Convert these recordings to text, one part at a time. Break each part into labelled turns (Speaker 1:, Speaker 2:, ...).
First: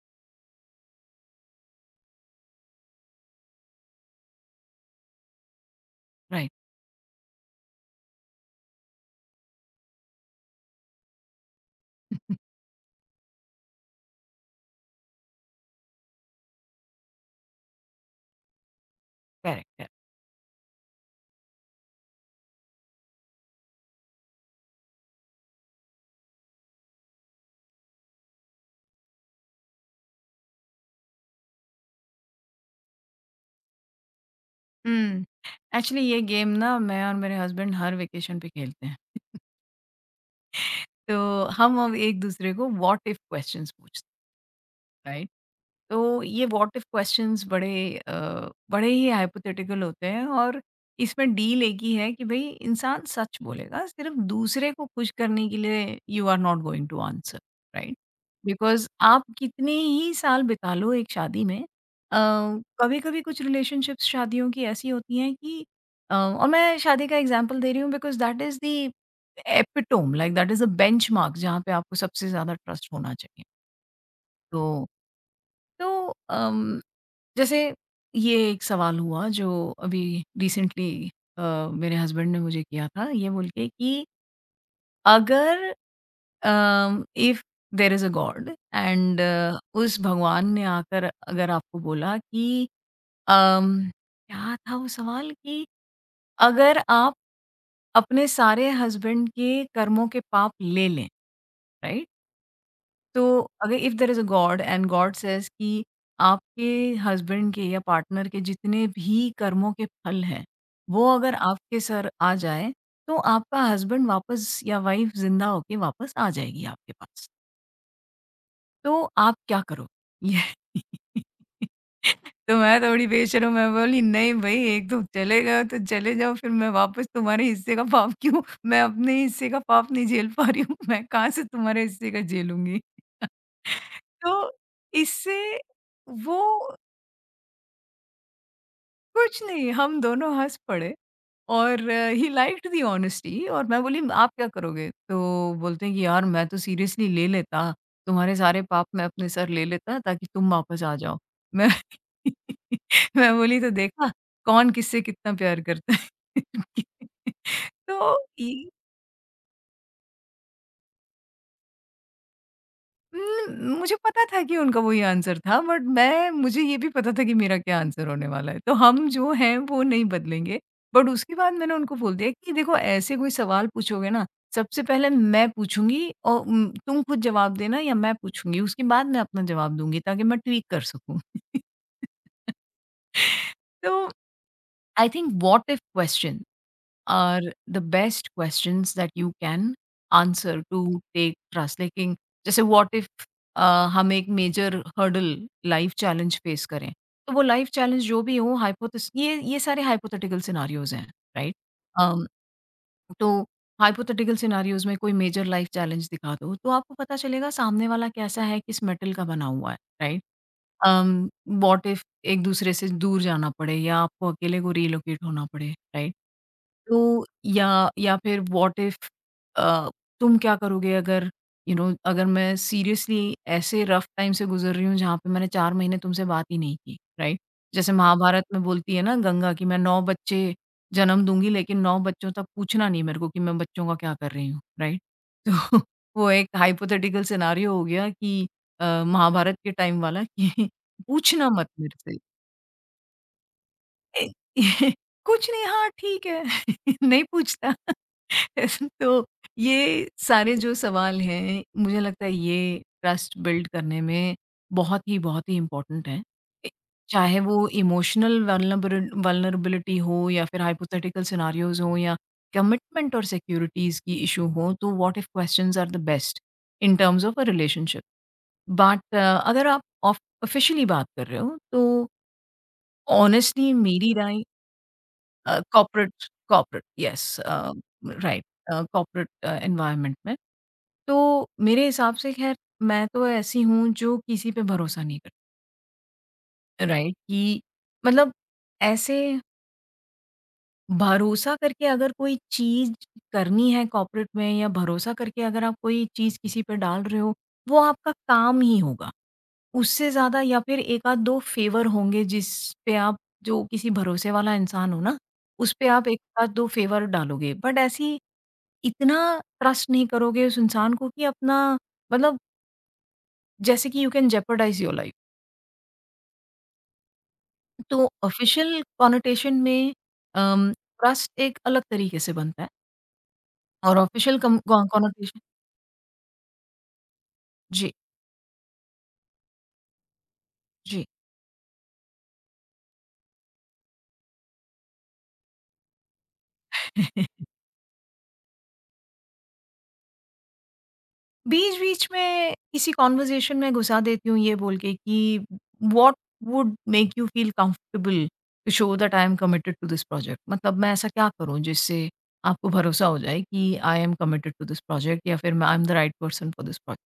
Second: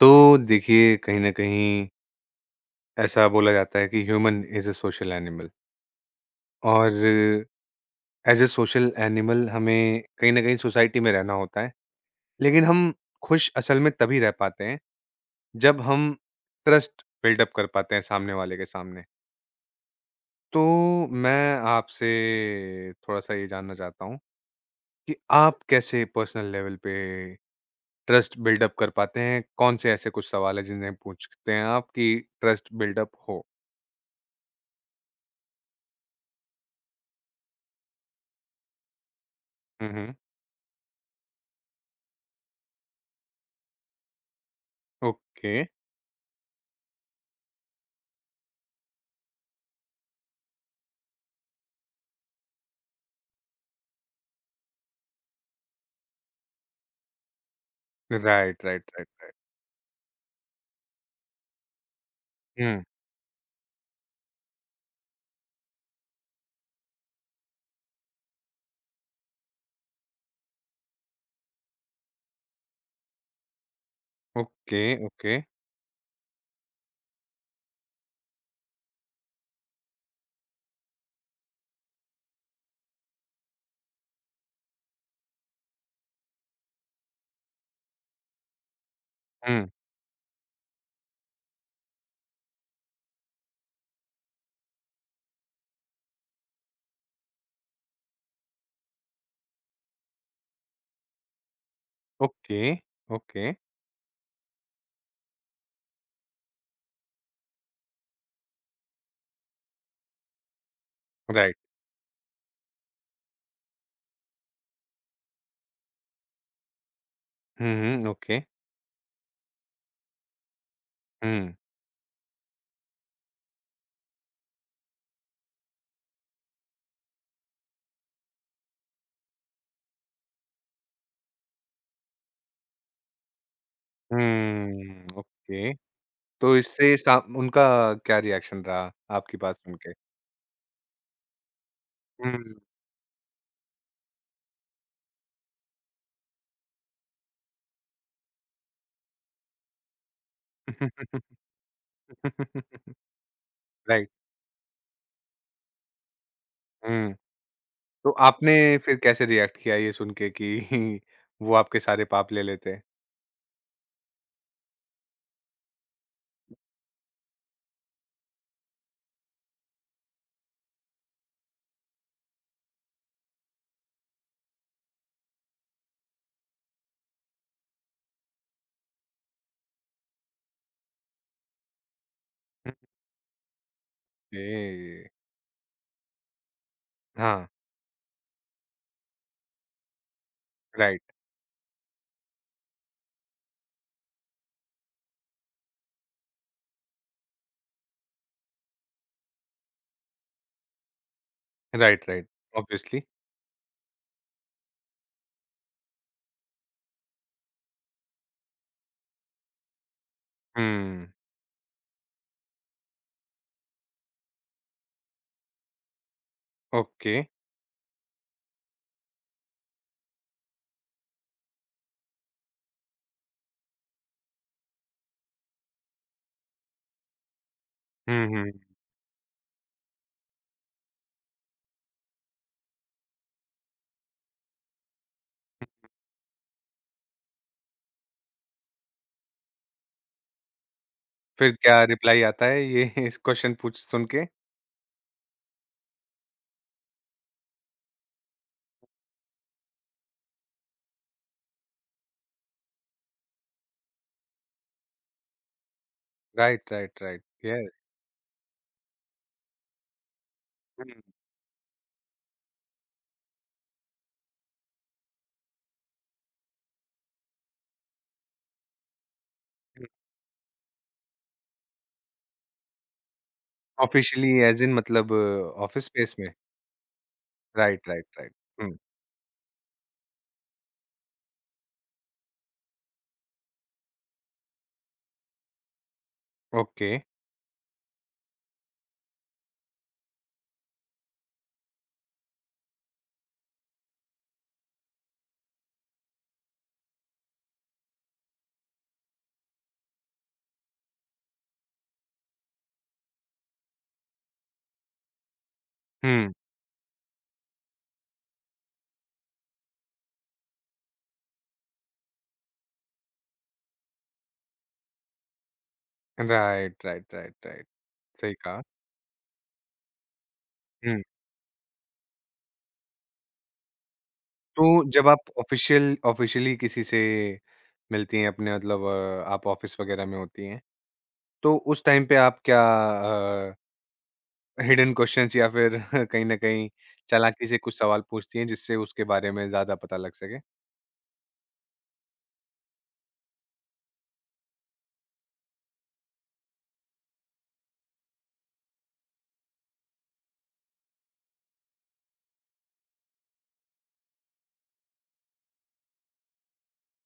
Speaker 1: तो देखिए, कहीं न कहीं ऐसा बोला जाता है कि human is a social animal.
Speaker 2: Right.
Speaker 1: और एज़ अ सोशल एनिमल हमें कहीं न कहीं सोसाइटी में रहना होता है। लेकिन हम खुश असल में तभी रह पाते हैं जब हम ट्रस्ट बिल्ड अप कर पाते हैं सामने वाले के सामने।
Speaker 2: Correct, correct.
Speaker 1: तो मैं आपसे थोड़ा-सा ये जानना चाहता हूँ कि आप कैसे पर्सनल लेवल पे ट्रस्ट बिल्ड अप कर पाते हैं? कौन से ऐसे कुछ सवाल हैं जिन्हें पूछते हैं आप कि ट्रस्ट बिल्ड अप हो?
Speaker 2: एक्चुअली ये गेम ना मैं और मेरे हस्बैंड हर वेकेशन पे खेलते हैं।
Speaker 1: हुँ, हुँ।
Speaker 2: तो हम अब एक दूसरे को व्हाट इफ क्वेश्चंस पूछते हैं,
Speaker 1: ओके।
Speaker 2: तो ये व्हाट इफ क्वेश्चंस बड़े ही हाइपोथेटिकल होते हैं और इसमें डील एक ही है कि भाई इंसान सच बोलेगा, सिर्फ दूसरे को खुश करने के लिए you are not going to answer. Right.
Speaker 1: Right, right,
Speaker 2: because आप
Speaker 1: राइट।
Speaker 2: कितने ही साल बिता लो एक शादी में,
Speaker 1: हुँ,
Speaker 2: कभी कभी कुछ रिलेशनशिप्स शादियों की ऐसी होती हैं कि और मैं शादी का एग्जाम्पल दे रही हूँ because that is the epitome. Like that is a benchmark जहाँ पे आपको सबसे ज्यादा ट्रस्ट होना चाहिए।
Speaker 1: ओके,
Speaker 2: तो
Speaker 1: ओके।
Speaker 2: तो जैसे ये एक सवाल हुआ जो अभी रिसेंटली अ, मेरे हस्बैंड ने मुझे किया था, ये बोल के कि अगर if there is a god and
Speaker 1: हुँ,
Speaker 2: उस भगवान ने आकर अगर आपको बोला कि अम, क्या था वो सवाल, कि अगर आप अपने सारे हस्बैंड के कर्मों के पाप ले लें। राइट।
Speaker 1: ओके,
Speaker 2: तो
Speaker 1: ओके,
Speaker 2: अगर if there is a god and god says कि आपके हस्बैंड के या पार्टनर के जितने भी कर्मों के फल हैं, वो अगर
Speaker 1: राइट।
Speaker 2: आपके सर आ जाए, तो आपका हस्बैंड वापस, या वाइफ ज़िंदा होके वापस आ जाएगी आपके पास।
Speaker 1: हुँ, हुँ, ओके।
Speaker 2: तो आप क्या करोगे? ये
Speaker 1: हुँ,
Speaker 2: तो मैं थोड़ी बेशर्म, मैं बोली, "नहीं भई, एक तो चले गए हो तो चले जाओ, फिर मैं वापस तुम्हारे हिस्से का पाप क्यों, मैं अपने हिस्से का पाप नहीं झेल पा रही हूँ, मैं कहाँ से तुम्हारे हिस्से का झेलूँगी।" तो
Speaker 1: हुँ,
Speaker 2: इससे
Speaker 1: ओके।
Speaker 2: वो,
Speaker 1: तो इससे सा उनका क्या रिएक्शन रहा आपकी
Speaker 2: कुछ
Speaker 1: बात
Speaker 2: नहीं,
Speaker 1: सुन के?
Speaker 2: हम दोनों हँस पड़े और ही
Speaker 1: हुँ।
Speaker 2: Liked the honesty. और मैं बोली, आप क्या करोगे? तो बोलते हैं कि यार मैं तो सीरियसली ले लेता, तुम्हारे सारे पाप मैं अपने सर ले लेता ताकि तुम वापस आ जाओ। मैं मैं बोली, तो
Speaker 1: राइट,
Speaker 2: देखा कौन किससे कितना प्यार करता है।
Speaker 1: हुँ। तो
Speaker 2: तो
Speaker 1: आपने
Speaker 2: इ
Speaker 1: फिर कैसे रिएक्ट किया ये सुन के कि वो आपके सारे पाप ले लेते हैं?
Speaker 2: मुझे पता था कि उनका वही आंसर था, बट मैं मुझे ये भी पता था कि मेरा क्या आंसर होने वाला है। तो हम जो हैं वो नहीं बदलेंगे। बट उसके बाद मैंने उनको बोल दिया कि देखो ऐसे कोई सवाल पूछोगे ना, सबसे पहले मैं पूछूँगी और तुम खुद जवाब देना, या मैं पूछूँगी, उसके बाद मैं अपना जवाब दूँगी, ताकि मैं ट्वीक कर सकूँ। तो
Speaker 1: okay.
Speaker 2: I think what if question
Speaker 1: हाँ,
Speaker 2: are the best questions that you can answer to
Speaker 1: right,
Speaker 2: take trust. Like जैसे व्हाट इफ हम एक major hurdle, life challenge face करें, तो वो लाइफ चैलेंज जो भी हो, हाइपोथेस ये सारे हाइपोथेटिकल सिनारियोज हैं। राइट।
Speaker 1: Right, right, obviously.
Speaker 2: तो हाइपोथेटिकल सिनारियोज में कोई मेजर लाइफ चैलेंज दिखा दो, तो आपको पता चलेगा सामने वाला कैसा है, किस मेटल का बना हुआ है। राइट।
Speaker 1: हुँ,
Speaker 2: वॉट इफ एक दूसरे से दूर जाना पड़े या आपको अकेले को रिलोकेट होना पड़े। राइट।
Speaker 1: ओके।
Speaker 2: तो या, फिर व्हाट इफ, अ, तुम क्या करोगे अगर, अगर मैं सीरियसली ऐसे रफ टाइम से गुज़र रही हूँ जहाँ पे मैंने 4 महीने तुमसे बात ही नहीं की, राइट? जैसे
Speaker 1: हुँ,
Speaker 2: महाभारत
Speaker 1: हुँ।
Speaker 2: में बोलती है ना गंगा, कि मैं 9 बच्चे जन्म दूँगी लेकिन 9 बच्चों तक पूछना नहीं मेरे को कि मैं बच्चों का क्या कर रही हूँ, राइट? तो वो एक हाइपोथेटिकल सिनेरियो हो गया, कि महाभारत के टाइम वाला, कि पूछना
Speaker 1: फिर
Speaker 2: मत
Speaker 1: क्या
Speaker 2: मेरे से।
Speaker 1: रिप्लाई आता है ये इस क्वेश्चन पूछ सुन के?
Speaker 2: ए कुछ नहीं, हाँ, ठीक है। नहीं पूछता। तो ये सारे जो सवाल हैं, मुझे लगता है ये ट्रस्ट बिल्ड करने में बहुत ही इम्पोर्टेंट हैं। ए
Speaker 1: राइट, राइट, राइट।
Speaker 2: चाहे वो
Speaker 1: यस।
Speaker 2: इमोशनल, वल्नबर वल्नरेबिलिटी हो, या फिर
Speaker 1: हुँ,
Speaker 2: हाइपोथेटिकल सिनेरियोज़ हों, या कमिटमेंट और सिक्योरिटीज़ की इश्यू हो, तो what if questions are the best in terms of a relationship. But अगर आप
Speaker 1: हुँ।
Speaker 2: ऑफ ऑफिशियली बात कर रहे हो, तो ऑनेस्टली मेरी
Speaker 1: ऑफिशियली
Speaker 2: राय,
Speaker 1: ऐज़ इन मतलब ऑफिस
Speaker 2: कॉर्पोरेट,
Speaker 1: स्पेस में?
Speaker 2: Corporate, yes,
Speaker 1: right, right, right.
Speaker 2: Right,
Speaker 1: हुँ,
Speaker 2: कॉर्पोरेट एनवायरनमेंट में। तो मेरे हिसाब से, ख़ैर, मैं तो ऐसी हूँ जो किसी पे भरोसा नहीं करती।
Speaker 1: ओके।
Speaker 2: राइट, कि मतलब ऐसे भरोसा करके अगर कोई चीज़ करनी है कॉर्पोरेट में, या भरोसा करके अगर आप कोई चीज़ किसी पे डाल रहे हो, वो आपका काम ही होगा। उससे ज़्यादा या फिर 1 आध 2 फ़ेवर होंगे, जिस पे आप, जो किसी भरोसे वाला इंसान हो ना, उस पे आप 1
Speaker 1: हुँ।
Speaker 2: आध 2 फ़ेवर डालोगे। बट ऐसी, इतना ट्रस्ट नहीं करोगे उस इंसान को कि अपना, मतलब जैसे कि you can jeopardise your life.
Speaker 1: Right, right, right, right.
Speaker 2: तो
Speaker 1: सही कहा।
Speaker 2: ऑफिशियल कॉनोटेशन में, अम,
Speaker 1: हुँ,
Speaker 2: ट्रस्ट एक अलग तरीके से बनता है, और ऑफिशियल कम
Speaker 1: तो
Speaker 2: कॉ
Speaker 1: जब आप
Speaker 2: कॉनोटेशन।
Speaker 1: ऑफिशियली किसी से
Speaker 2: जी,
Speaker 1: मिलती हैं अपने मतलब आप ऑफिस वगैरह में होती हैं,
Speaker 2: जी।
Speaker 1: तो उस टाइम पे आप क्या हिडन क्वेश्चंस या फिर कहीं न कहीं चालाकी से कुछ सवाल पूछती हैं जिससे उसके बारे में ज़्यादा पता लग सके?
Speaker 2: बीच-बीच में किसी कन्वर्सेशन में घुसा देती हूँ, ये बोल के कि what would make you feel comfortable to show that I am committed to this project? मतलब मैं ऐसा क्या करूँ जिससे आपको भरोसा हो जाए कि I am committed to this project, या फिर मैं I am the right person for this project?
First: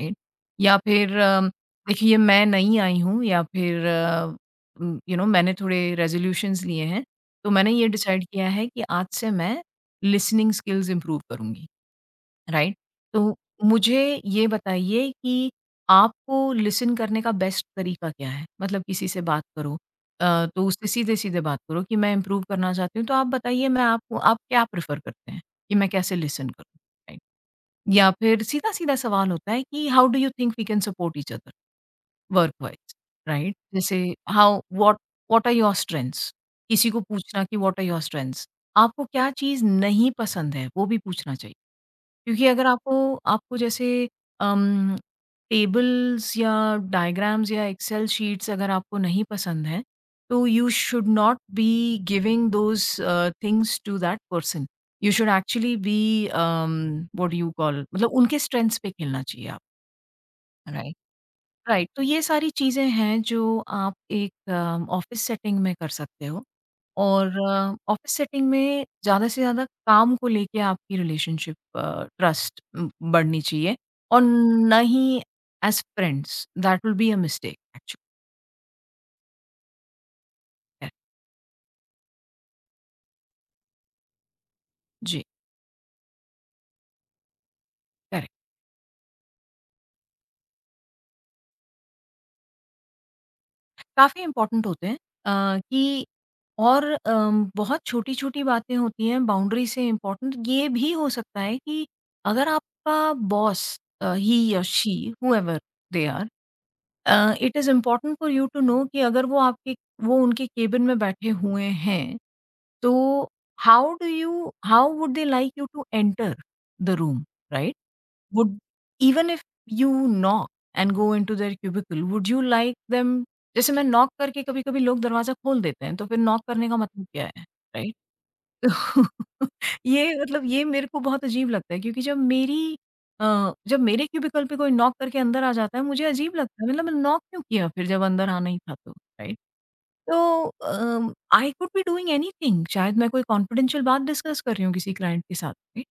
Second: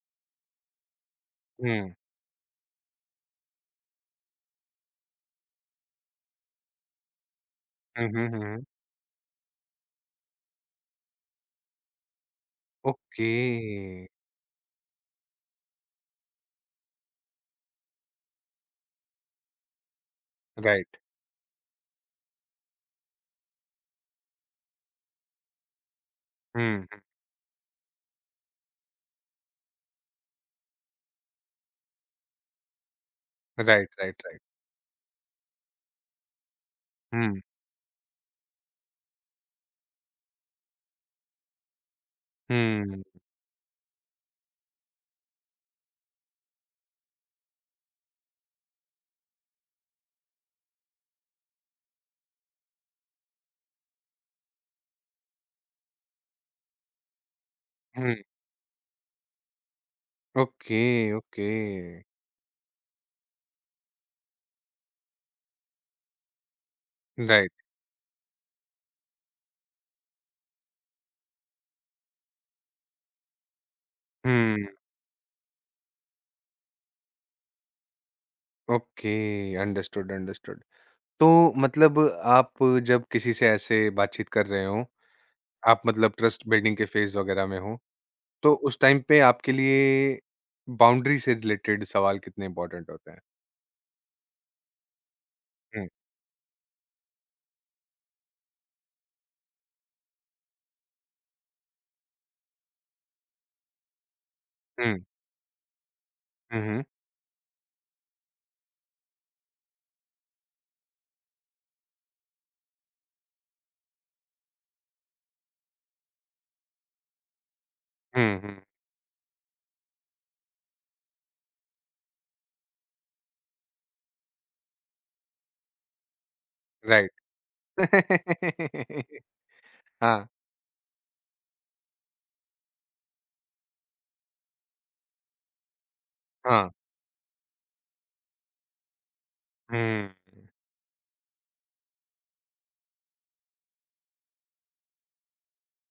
Speaker 2: Right? या फिर
Speaker 1: हुँ।
Speaker 2: देखिए ये मैं नई आई हूँ, या फिर मैंने थोड़े रेज़ोल्यूशंस लिए हैं, तो मैंने ये
Speaker 1: हुँ,
Speaker 2: डिसाइड
Speaker 1: हुँ,
Speaker 2: किया
Speaker 1: हुँ,
Speaker 2: है कि आज से मैं लिसनिंग स्किल्स इम्प्रूव करूँगी, राइट?
Speaker 1: ओके।
Speaker 2: तो मुझे ये बताइए कि आपको लिसन करने का बेस्ट तरीका क्या है? मतलब किसी से बात करो, तो उससे
Speaker 1: राइट।
Speaker 2: सीधे-सीधे बात करो कि मैं इम्प्रूव करना चाहती हूँ, तो आप बताइए, मैं आपको आप क्या प्रेफ़र करते हैं कि मैं कैसे लिसन करूँ?
Speaker 1: हुँ, हुँ,
Speaker 2: राइट? या फिर सीधा-सीधा सवाल होता है कि how do you think we can support each other workwise, right?
Speaker 1: Right,
Speaker 2: जैसे
Speaker 1: right, right,
Speaker 2: how what what are your strengths? किसी को
Speaker 1: हुँ,
Speaker 2: पूछना कि व्हाट आर योर स्ट्रेंथ्स? आपको क्या चीज़ नहीं पसंद है, वो भी पूछना चाहिए। क्योंकि अगर आपको
Speaker 1: हुँ,
Speaker 2: आपको जैसे अम, टेबल्स या डायग्राम्स या एक्सेल शीट्स अगर आपको नहीं पसंद हैं, तो you should not be giving those things to that person. You should actually be um, what do you call, मतलब
Speaker 1: हुँ,
Speaker 2: उनके स्ट्रेंथ्स पे खेलना चाहिए आप।
Speaker 1: Okay,
Speaker 2: right?
Speaker 1: ओके,
Speaker 2: राइट, तो ये सारी चीज़ें हैं जो आप एक ऑफिस सेटिंग में कर सकते हो, और
Speaker 1: राइट,
Speaker 2: ऑफिस सेटिंग में ज़्यादा से ज़्यादा काम को लेके आपकी रिलेशनशिप, ट्रस्ट बढ़नी चाहिए, और
Speaker 1: हुँ,
Speaker 2: ना ही as friends, that will be a mistake actually.
Speaker 1: Okay, understood, understood. तो मतलब आप जब किसी से ऐसे बातचीत कर रहे हों,
Speaker 2: जी।
Speaker 1: आप मतलब ट्रस्ट बिल्डिंग के फ़ेज़ वगैरह में हों, तो उस टाइम पे आपके लिए बाउंड्री से रिलेटेड सवाल कितने इम्पोर्टेंट होते हैं?
Speaker 2: काफ़ी इम्पोर्टेंट होते हैं,
Speaker 1: हुँ,
Speaker 2: कि और बहुत छोटी-छोटी बातें होती हैं बाउंड्री से। इम्पोर्टेंट ये भी हो सकता है कि अगर आपका बॉस, ही या शी,
Speaker 1: हुँ,
Speaker 2: हूएवर दे आर,
Speaker 1: हुँ, हुँ,
Speaker 2: it is important for you to know कि अगर वो उनके केबिन में बैठे हुए हैं, तो how would they like you to enter the room, right?
Speaker 1: हुँ,
Speaker 2: Would,
Speaker 1: हुँ,
Speaker 2: even if you knock and go into their cubicle, would you like them, जैसे मैं नॉक करके, कभी-कभी लोग दरवाज़ा खोल देते हैं, तो फिर नॉक करने का मतलब
Speaker 1: राइट।
Speaker 2: क्या है, राइट? ये
Speaker 1: हाँ,
Speaker 2: मतलब, ये मेरे को बहुत अजीब लगता है, क्योंकि जब मेरे क्यूबिकल पे कोई नॉक करके अंदर आ जाता है, मुझे अजीब लगता
Speaker 1: हाँ,
Speaker 2: है, मतलब नॉक क्यों किया फिर जब अंदर आना ही था तो, राइट?
Speaker 1: हुँ।
Speaker 2: तो I could be doing anything, शायद मैं कोई कॉन्फिडेंशियल बात डिस्कस कर रही हूँ किसी क्लाइंट के साथ में,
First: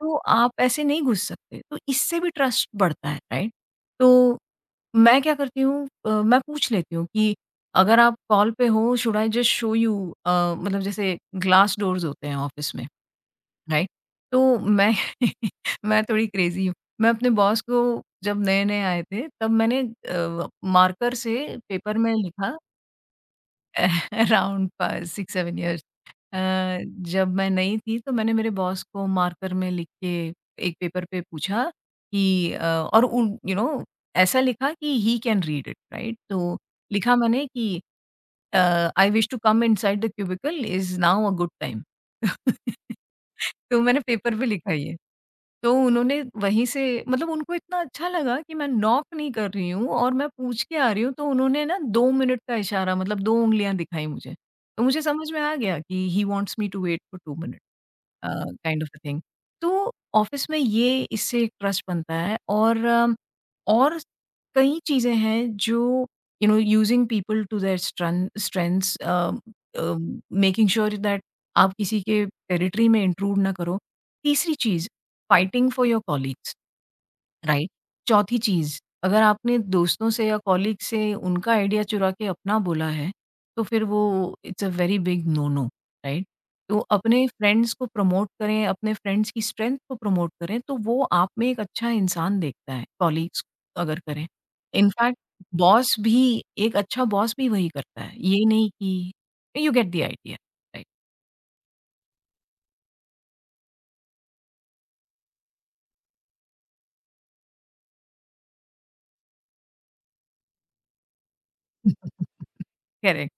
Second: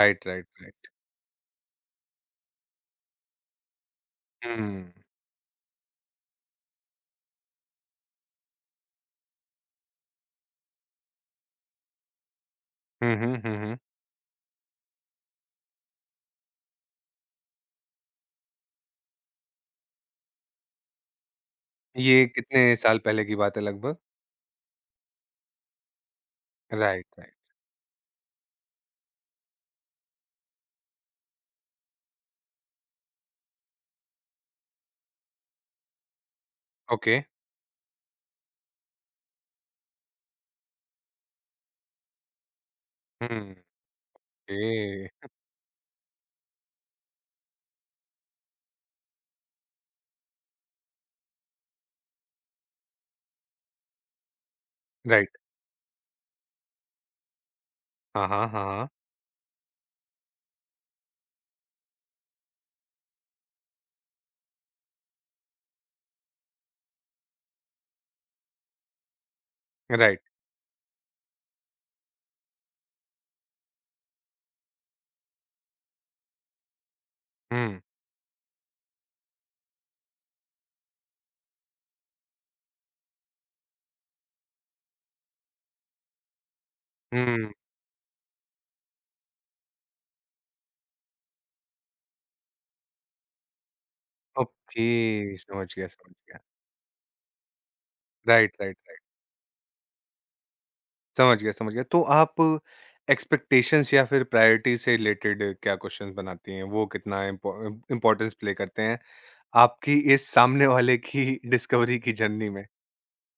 Speaker 2: तो
Speaker 1: राइट,
Speaker 2: आप ऐसे
Speaker 1: राइट।
Speaker 2: नहीं घुस सकते। तो इससे भी ट्रस्ट बढ़ता है, राइट? तो
Speaker 1: हुँ।
Speaker 2: मैं क्या करती हूँ, मैं पूछ लेती हूँ कि अगर आप कॉल पे हो, should I just show you, uh, मतलब जैसे ग्लास डोर्स होते हैं ऑफ़िस में,
Speaker 1: हुँ, हुँ, हुँ, हुँ।
Speaker 2: राइट? तो मैं मैं थोड़ी क्रेज़ी हूँ। मैं अपने बॉस को जब नए-नए आए थे तब मैंने मार्कर से पेपर में
Speaker 1: ये
Speaker 2: लिखा।
Speaker 1: कितने साल पहले की बात है लगभग?
Speaker 2: Around 6-7 years, uh,
Speaker 1: right, right.
Speaker 2: जब मैं नई थी तो मैंने मेरे बॉस को मार्कर में लिख के एक पेपर पे पूछा कि और उन ऐसा लिखा कि he can read it right, तो
Speaker 1: ओके।
Speaker 2: लिखा मैंने कि I wish to come inside the cubicle, is now a good time.
Speaker 1: हुँ।
Speaker 2: तो मैंने पेपर पे लिखा ये।
Speaker 1: ओके।
Speaker 2: तो उन्होंने वहीं से, मतलब उनको इतना अच्छा लगा कि मैं नॉक नहीं कर रही हूँ और मैं पूछ के आ रही हूँ, तो उन्होंने ना 2 मिनट का इशारा, मतलब 2 उँगलियाँ दिखाई मुझे। तो मुझे समझ
Speaker 1: राइट।
Speaker 2: में आ गया कि he wants me to wait for 2 minute.
Speaker 1: हाँ,
Speaker 2: अ,
Speaker 1: हाँ, हाँ,
Speaker 2: काइंड
Speaker 1: हाँ।
Speaker 2: Of a thing. तो ऑफ़िस में ये, इससे एक ट्रस्ट बनता है, और और कई चीज़ें हैं जो यूज़िंग पीपल टू देयर स्ट्रेन strengths,
Speaker 1: right.
Speaker 2: Making sure that आप किसी के टेरिटरी में इंट्रूड ना करो। तीसरी चीज़, fighting for your colleagues. Right.
Speaker 1: हुँ।
Speaker 2: चौथी चीज़, अगर आपने दोस्तों से या कॉलीग से उनका आइडिया चुरा के अपना बोला है, तो फिर वो it's a very big no no, right? तो अपने
Speaker 1: हुँ।
Speaker 2: फ्रेंड्स को प्रमोट करें, अपने फ्रेंड्स की स्ट्रेंथ को प्रमोट करें, तो वो आप में एक अच्छा इंसान देखता है, कॉलीग्स अगर करें। इनफैक्ट
Speaker 1: ओके, समझ गया,
Speaker 2: बॉस
Speaker 1: समझ गया।
Speaker 2: भी एक अच्छा बॉस भी वही करता है, ये
Speaker 1: राइट,
Speaker 2: नहीं
Speaker 1: राइट, राइट।
Speaker 2: कि you get the idea, right?
Speaker 1: समझ गया, समझ गया। तो आप एक्सपेक्टेशंस या फिर प्रायोरिटी से रिलेटेड क्या क्वेश्चंस बनाती हैं? वो कितना इम्पोर्टेंस प्ले करते हैं आपकी इस सामने वाले की डिस्कवरी की जर्नी में?
Speaker 2: करेक्ट।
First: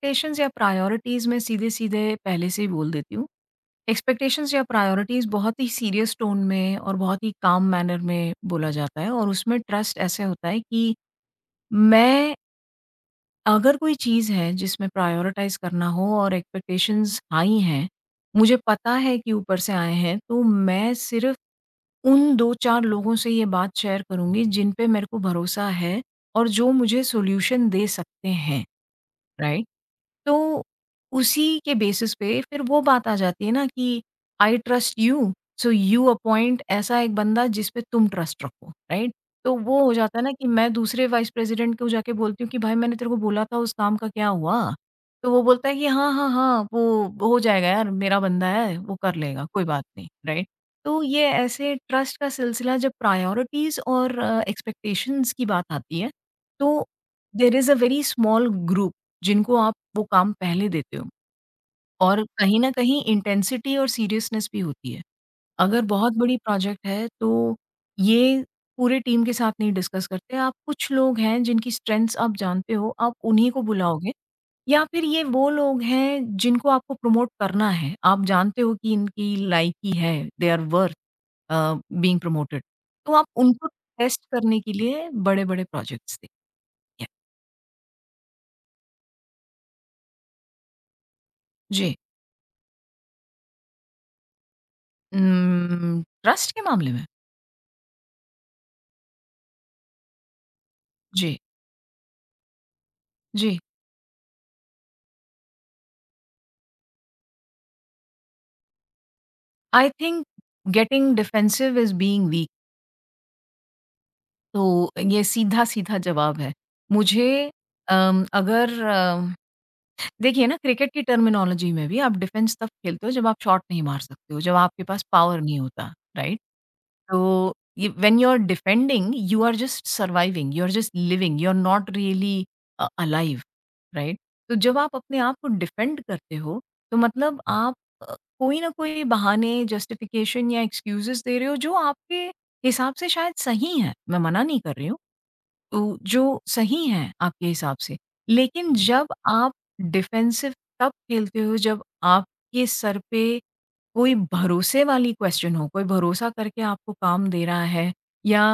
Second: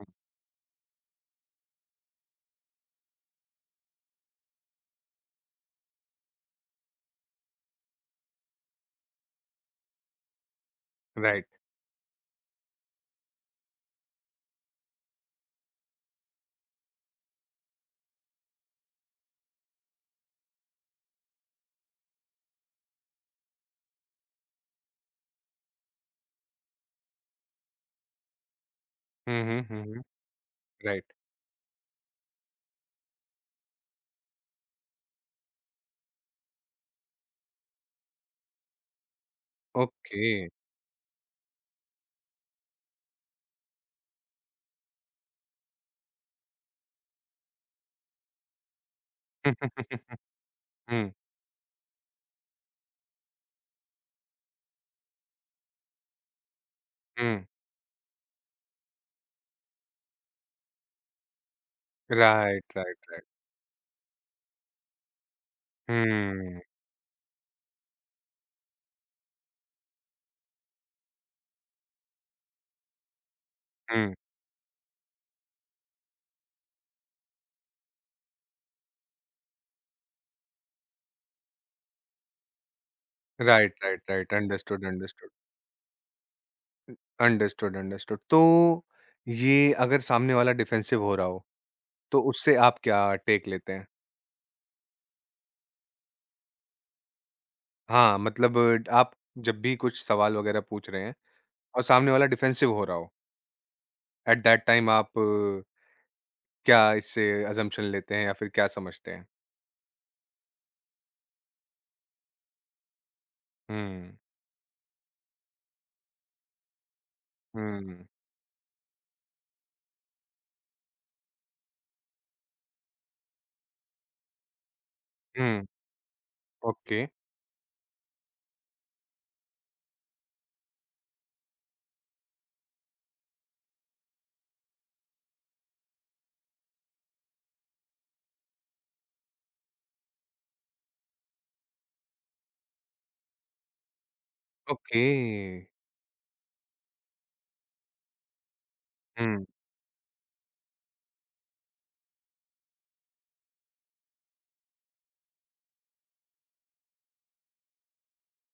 Speaker 1: हुँ।
Speaker 2: या प्रायोरिटीज़ मैं सीधे-सीधे पहले से ही बोल देती हूँ। एक्सपेक्टेशंस या प्रायोरिटीज़ बहुत ही सीरियस टोन में और बहुत ही काम मैनर में बोला जाता है और उसमें ट्रस्ट ऐसे होता है कि
Speaker 1: राइट।
Speaker 2: मैं अगर कोई चीज़ है जिसमें प्रायोरिटाइज़ करना हो और एक्सपेक्टेशंस हाई हैं, मुझे पता है कि ऊपर से आए हैं, तो मैं सिर्फ़ उन 2-4 लोगों से ये बात शेयर करूँगी जिन पे मेरे को भरोसा है और जो मुझे सॉल्यूशन दे सकते हैं,
Speaker 1: हुँ, हुँ,
Speaker 2: राइट?
Speaker 1: हुँ, हुँ।
Speaker 2: तो
Speaker 1: राइट।
Speaker 2: उसी के बेसिस पे फिर वो बात आ जाती है ना कि I trust you, so you appoint ऐसा एक बंदा जिस पे तुम ट्रस्ट रखो, राइट? तो वो हो जाता है
Speaker 1: ओके।
Speaker 2: ना कि मैं दूसरे वाइस प्रेज़िडेंट को जाके बोलती हूँ कि भाई मैंने तेरे को बोला था उस काम का क्या हुआ? तो वो बोलता है कि हाँ, हाँ, हाँ, वो हो जाएगा यार मेरा बंदा है, वो कर लेगा, कोई बात नहीं, राइट? तो
Speaker 1: Hmm.
Speaker 2: ये ऐसे ट्रस्ट का सिलसिला जब प्रायोरिटीज़ और एक्सपेक्टेशंस की बात आती है, तो
Speaker 1: Hmm.
Speaker 2: There is a very small group जिनको आप वो काम पहले देते हो और कहीं
Speaker 1: Right,
Speaker 2: न
Speaker 1: right,
Speaker 2: कहीं
Speaker 1: right.
Speaker 2: इंटेंसिटी और सीरियसनेस भी होती है। अगर बहुत बड़ी
Speaker 1: Hmm.
Speaker 2: प्रोजेक्ट है तो ये पूरे टीम के साथ नहीं डिस्कस करते, आप कुछ लोग हैं जिनकी स्ट्रेंथ्स आप जानते हो, आप उन्हीं को बुलाओगे
Speaker 1: Hmm.
Speaker 2: या फिर ये वो लोग हैं जिनको आपको प्रमोट करना है, आप जानते हो कि इनकी लायकी है, they are worth uh, being promoted. तो आप उनको
Speaker 1: Right, right,
Speaker 2: टेस्ट
Speaker 1: right.
Speaker 2: करने के
Speaker 1: Understood,
Speaker 2: लिए
Speaker 1: understood.
Speaker 2: बड़े-बड़े प्रोजेक्ट्स देते हैं।
Speaker 1: Understood, understood. तो ये अगर सामने वाला डिफेंसिव हो रहा हो,
Speaker 2: जी।
Speaker 1: तो उससे आप क्या टेक लेते हैं?
Speaker 2: ट्रस्ट के मामले में?
Speaker 1: हाँ, मतलब आप जब भी कुछ सवाल वगैरह पूछ रहे हैं
Speaker 2: जी,
Speaker 1: और सामने वाला डिफेंसिव हो रहा हो,
Speaker 2: जी।
Speaker 1: एट दैट टाइम आप क्या इससे अजम्पशन लेते हैं या फिर क्या समझते हैं?
Speaker 2: I think getting defensive is being weak
Speaker 1: हुँ,
Speaker 2: तो ये सीधा-सीधा जवाब है। मुझे
Speaker 1: हुँ,
Speaker 2: अम, अगर अ, देखिए ना क्रिकेट की टर्मिनोलॉजी में भी आप डिफेंस तब खेलते हो जब आप शॉट नहीं मार सकते हो, जब आपके पास पावर नहीं
Speaker 1: हुँ,
Speaker 2: होता, right?
Speaker 1: Okay,
Speaker 2: So, you when you're defending, you are just surviving, you are just living, you are not really alive, right? तो जब आप अपने आप को डिफेंड करते हो, तो मतलब आप कोई ना कोई बहाने, जस्टिफिकेशन या एक्सक्यूज़ेज़ दे रहे हो जो आपके हिसाब से शायद सही हैं, मैं मना नहीं कर रही हूँ,
Speaker 1: ओके।
Speaker 2: तो जो सही हैं आपके हिसाब से। लेकिन जब
Speaker 1: हुँ,
Speaker 2: आप डिफेंसिव तब खेलते हो जब आपके सर पे कोई भरोसे वाली क्वेश्चन हो, कोई भरोसा करके आपको काम दे रहा है या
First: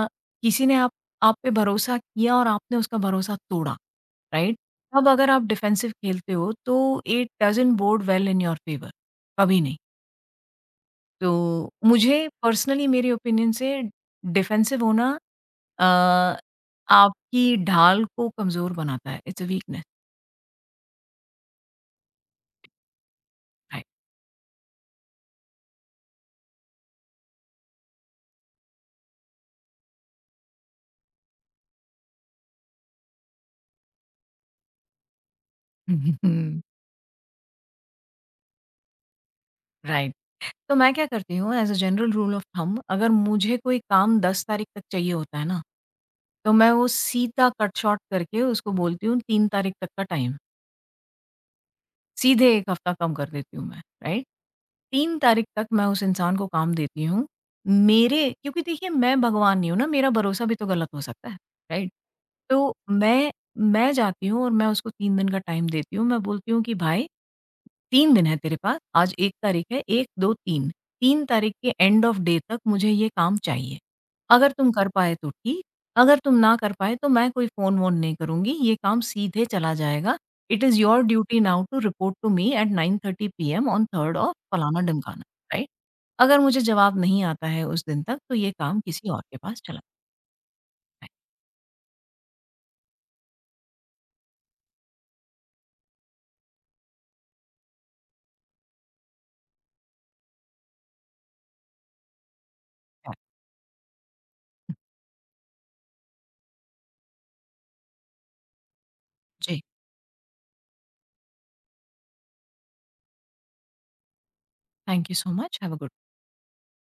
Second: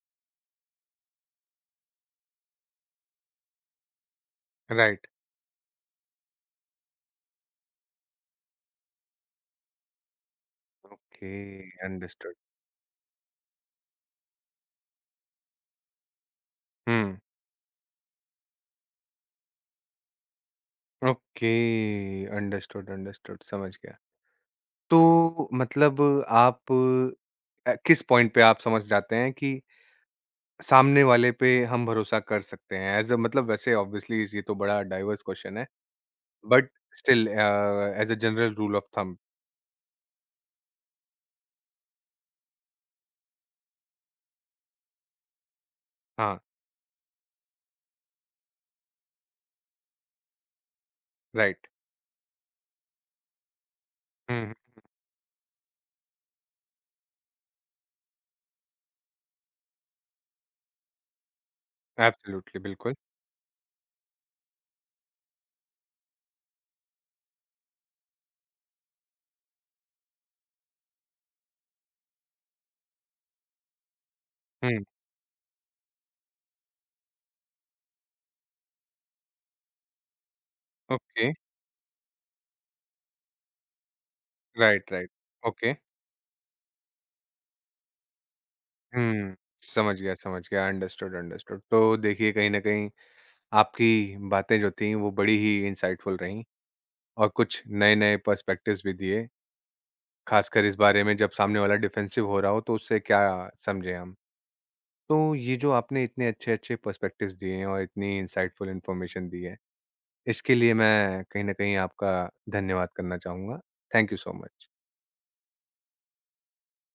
Speaker 2: किसी ने आप पे भरोसा किया और आपने उसका भरोसा तोड़ा, राइट?
Speaker 1: राइट,
Speaker 2: तब अगर आप डिफेंसिव खेलते हो तो it doesn't bode well in your favour, कभी नहीं।
Speaker 1: ओके,
Speaker 2: तो मुझे
Speaker 1: अंडरस्टूड।
Speaker 2: पर्सनली मेरे ओपिनियन से डिफेंसिव होना अ,
Speaker 1: हुँ।
Speaker 2: आपकी ढाल को कमज़ोर बनाता है। It's a weakness,
Speaker 1: okay, understood, understood, समझ
Speaker 2: राइट?
Speaker 1: गया। तो मतलब आप किस पॉइंट पे आप समझ जाते हैं कि सामने वाले पे हम भरोसा कर सकते हैं? ऐज़ अ मतलब वैसे ऑब्वियसली ये तो बड़ा डाइवर्स क्वेश्चन है, but still as a general rule of thumb.
Speaker 2: Right. तो मैं क्या करती हूँ as a general rule of thumb अगर मुझे कोई काम 10 तारीख तक चाहिए होता है ना,
Speaker 1: हाँ,
Speaker 2: तो मैं वो सीधा कट शॉर्ट करके उसको बोलती हूँ 3 तारीख तक का टाइम।
Speaker 1: राइट।
Speaker 2: सीधे 1 हफ्ता कम कर देती हूँ मैं, राइट?
Speaker 1: हुँ, हुँ।
Speaker 2: 3 तारीख तक मैं उस इंसान को काम देती हूँ। मेरे क्योंकि देखिए मैं भगवान नहीं हूँ ना, मेरा भरोसा भी तो गलत हो सकता है, राइट?
Speaker 1: एब्सोल्युटली,
Speaker 2: तो
Speaker 1: बिल्कुल।
Speaker 2: मैं जाती हूँ और मैं उसको 3 दिन का टाइम देती हूँ। मैं बोलती हूँ कि भाई 3 दिन है तेरे पास, आज 1 तारीख है, 1, 2, 3, 3 तारीख के एंड ऑफ डे तक मुझे ये काम चाहिए। अगर तुम
Speaker 1: हुँ,
Speaker 2: कर पाए तो ठीक, अगर तुम ना कर पाए तो मैं कोई फ़ोन-वोन नहीं करूँगी, ये काम सीधे चला जाएगा। It is your
Speaker 1: okay,
Speaker 2: duty now to report to me at 9:30 PM on 3rd of
Speaker 1: right, right,
Speaker 2: फलाना-ढिमकाना, राइट?
Speaker 1: ओके।
Speaker 2: अगर मुझे जवाब नहीं आता है उस दिन तक, तो ये काम किसी और
Speaker 1: हुँ,
Speaker 2: के पास चला
Speaker 1: समझ गया, अंडरस्टूड,
Speaker 2: जाएगा।
Speaker 1: अंडरस्टूड। तो देखिए, कहीं न कहीं आपकी बातें जो थीं, वो बड़ी ही इंसाइटफुल रहीं। और कुछ नए-नए पर्सपेक्टिव्स भी दिए, खासकर इस बारे में जब सामने वाला डिफेंसिव हो रहा हो तो उससे क्या समझें हम। तो ये जो आपने इतने अच्छे-अच्छे पर्सपेक्टिव्स दिए हैं और इतनी इनसाइटफुल इन्फॉर्मेशन दी है,
Speaker 2: जी,
Speaker 1: इसके लिए मैं कहीं न कहीं आपका धन्यवाद करना चाहूँगा। Thank you so much.
Speaker 2: Thank you so much, have a good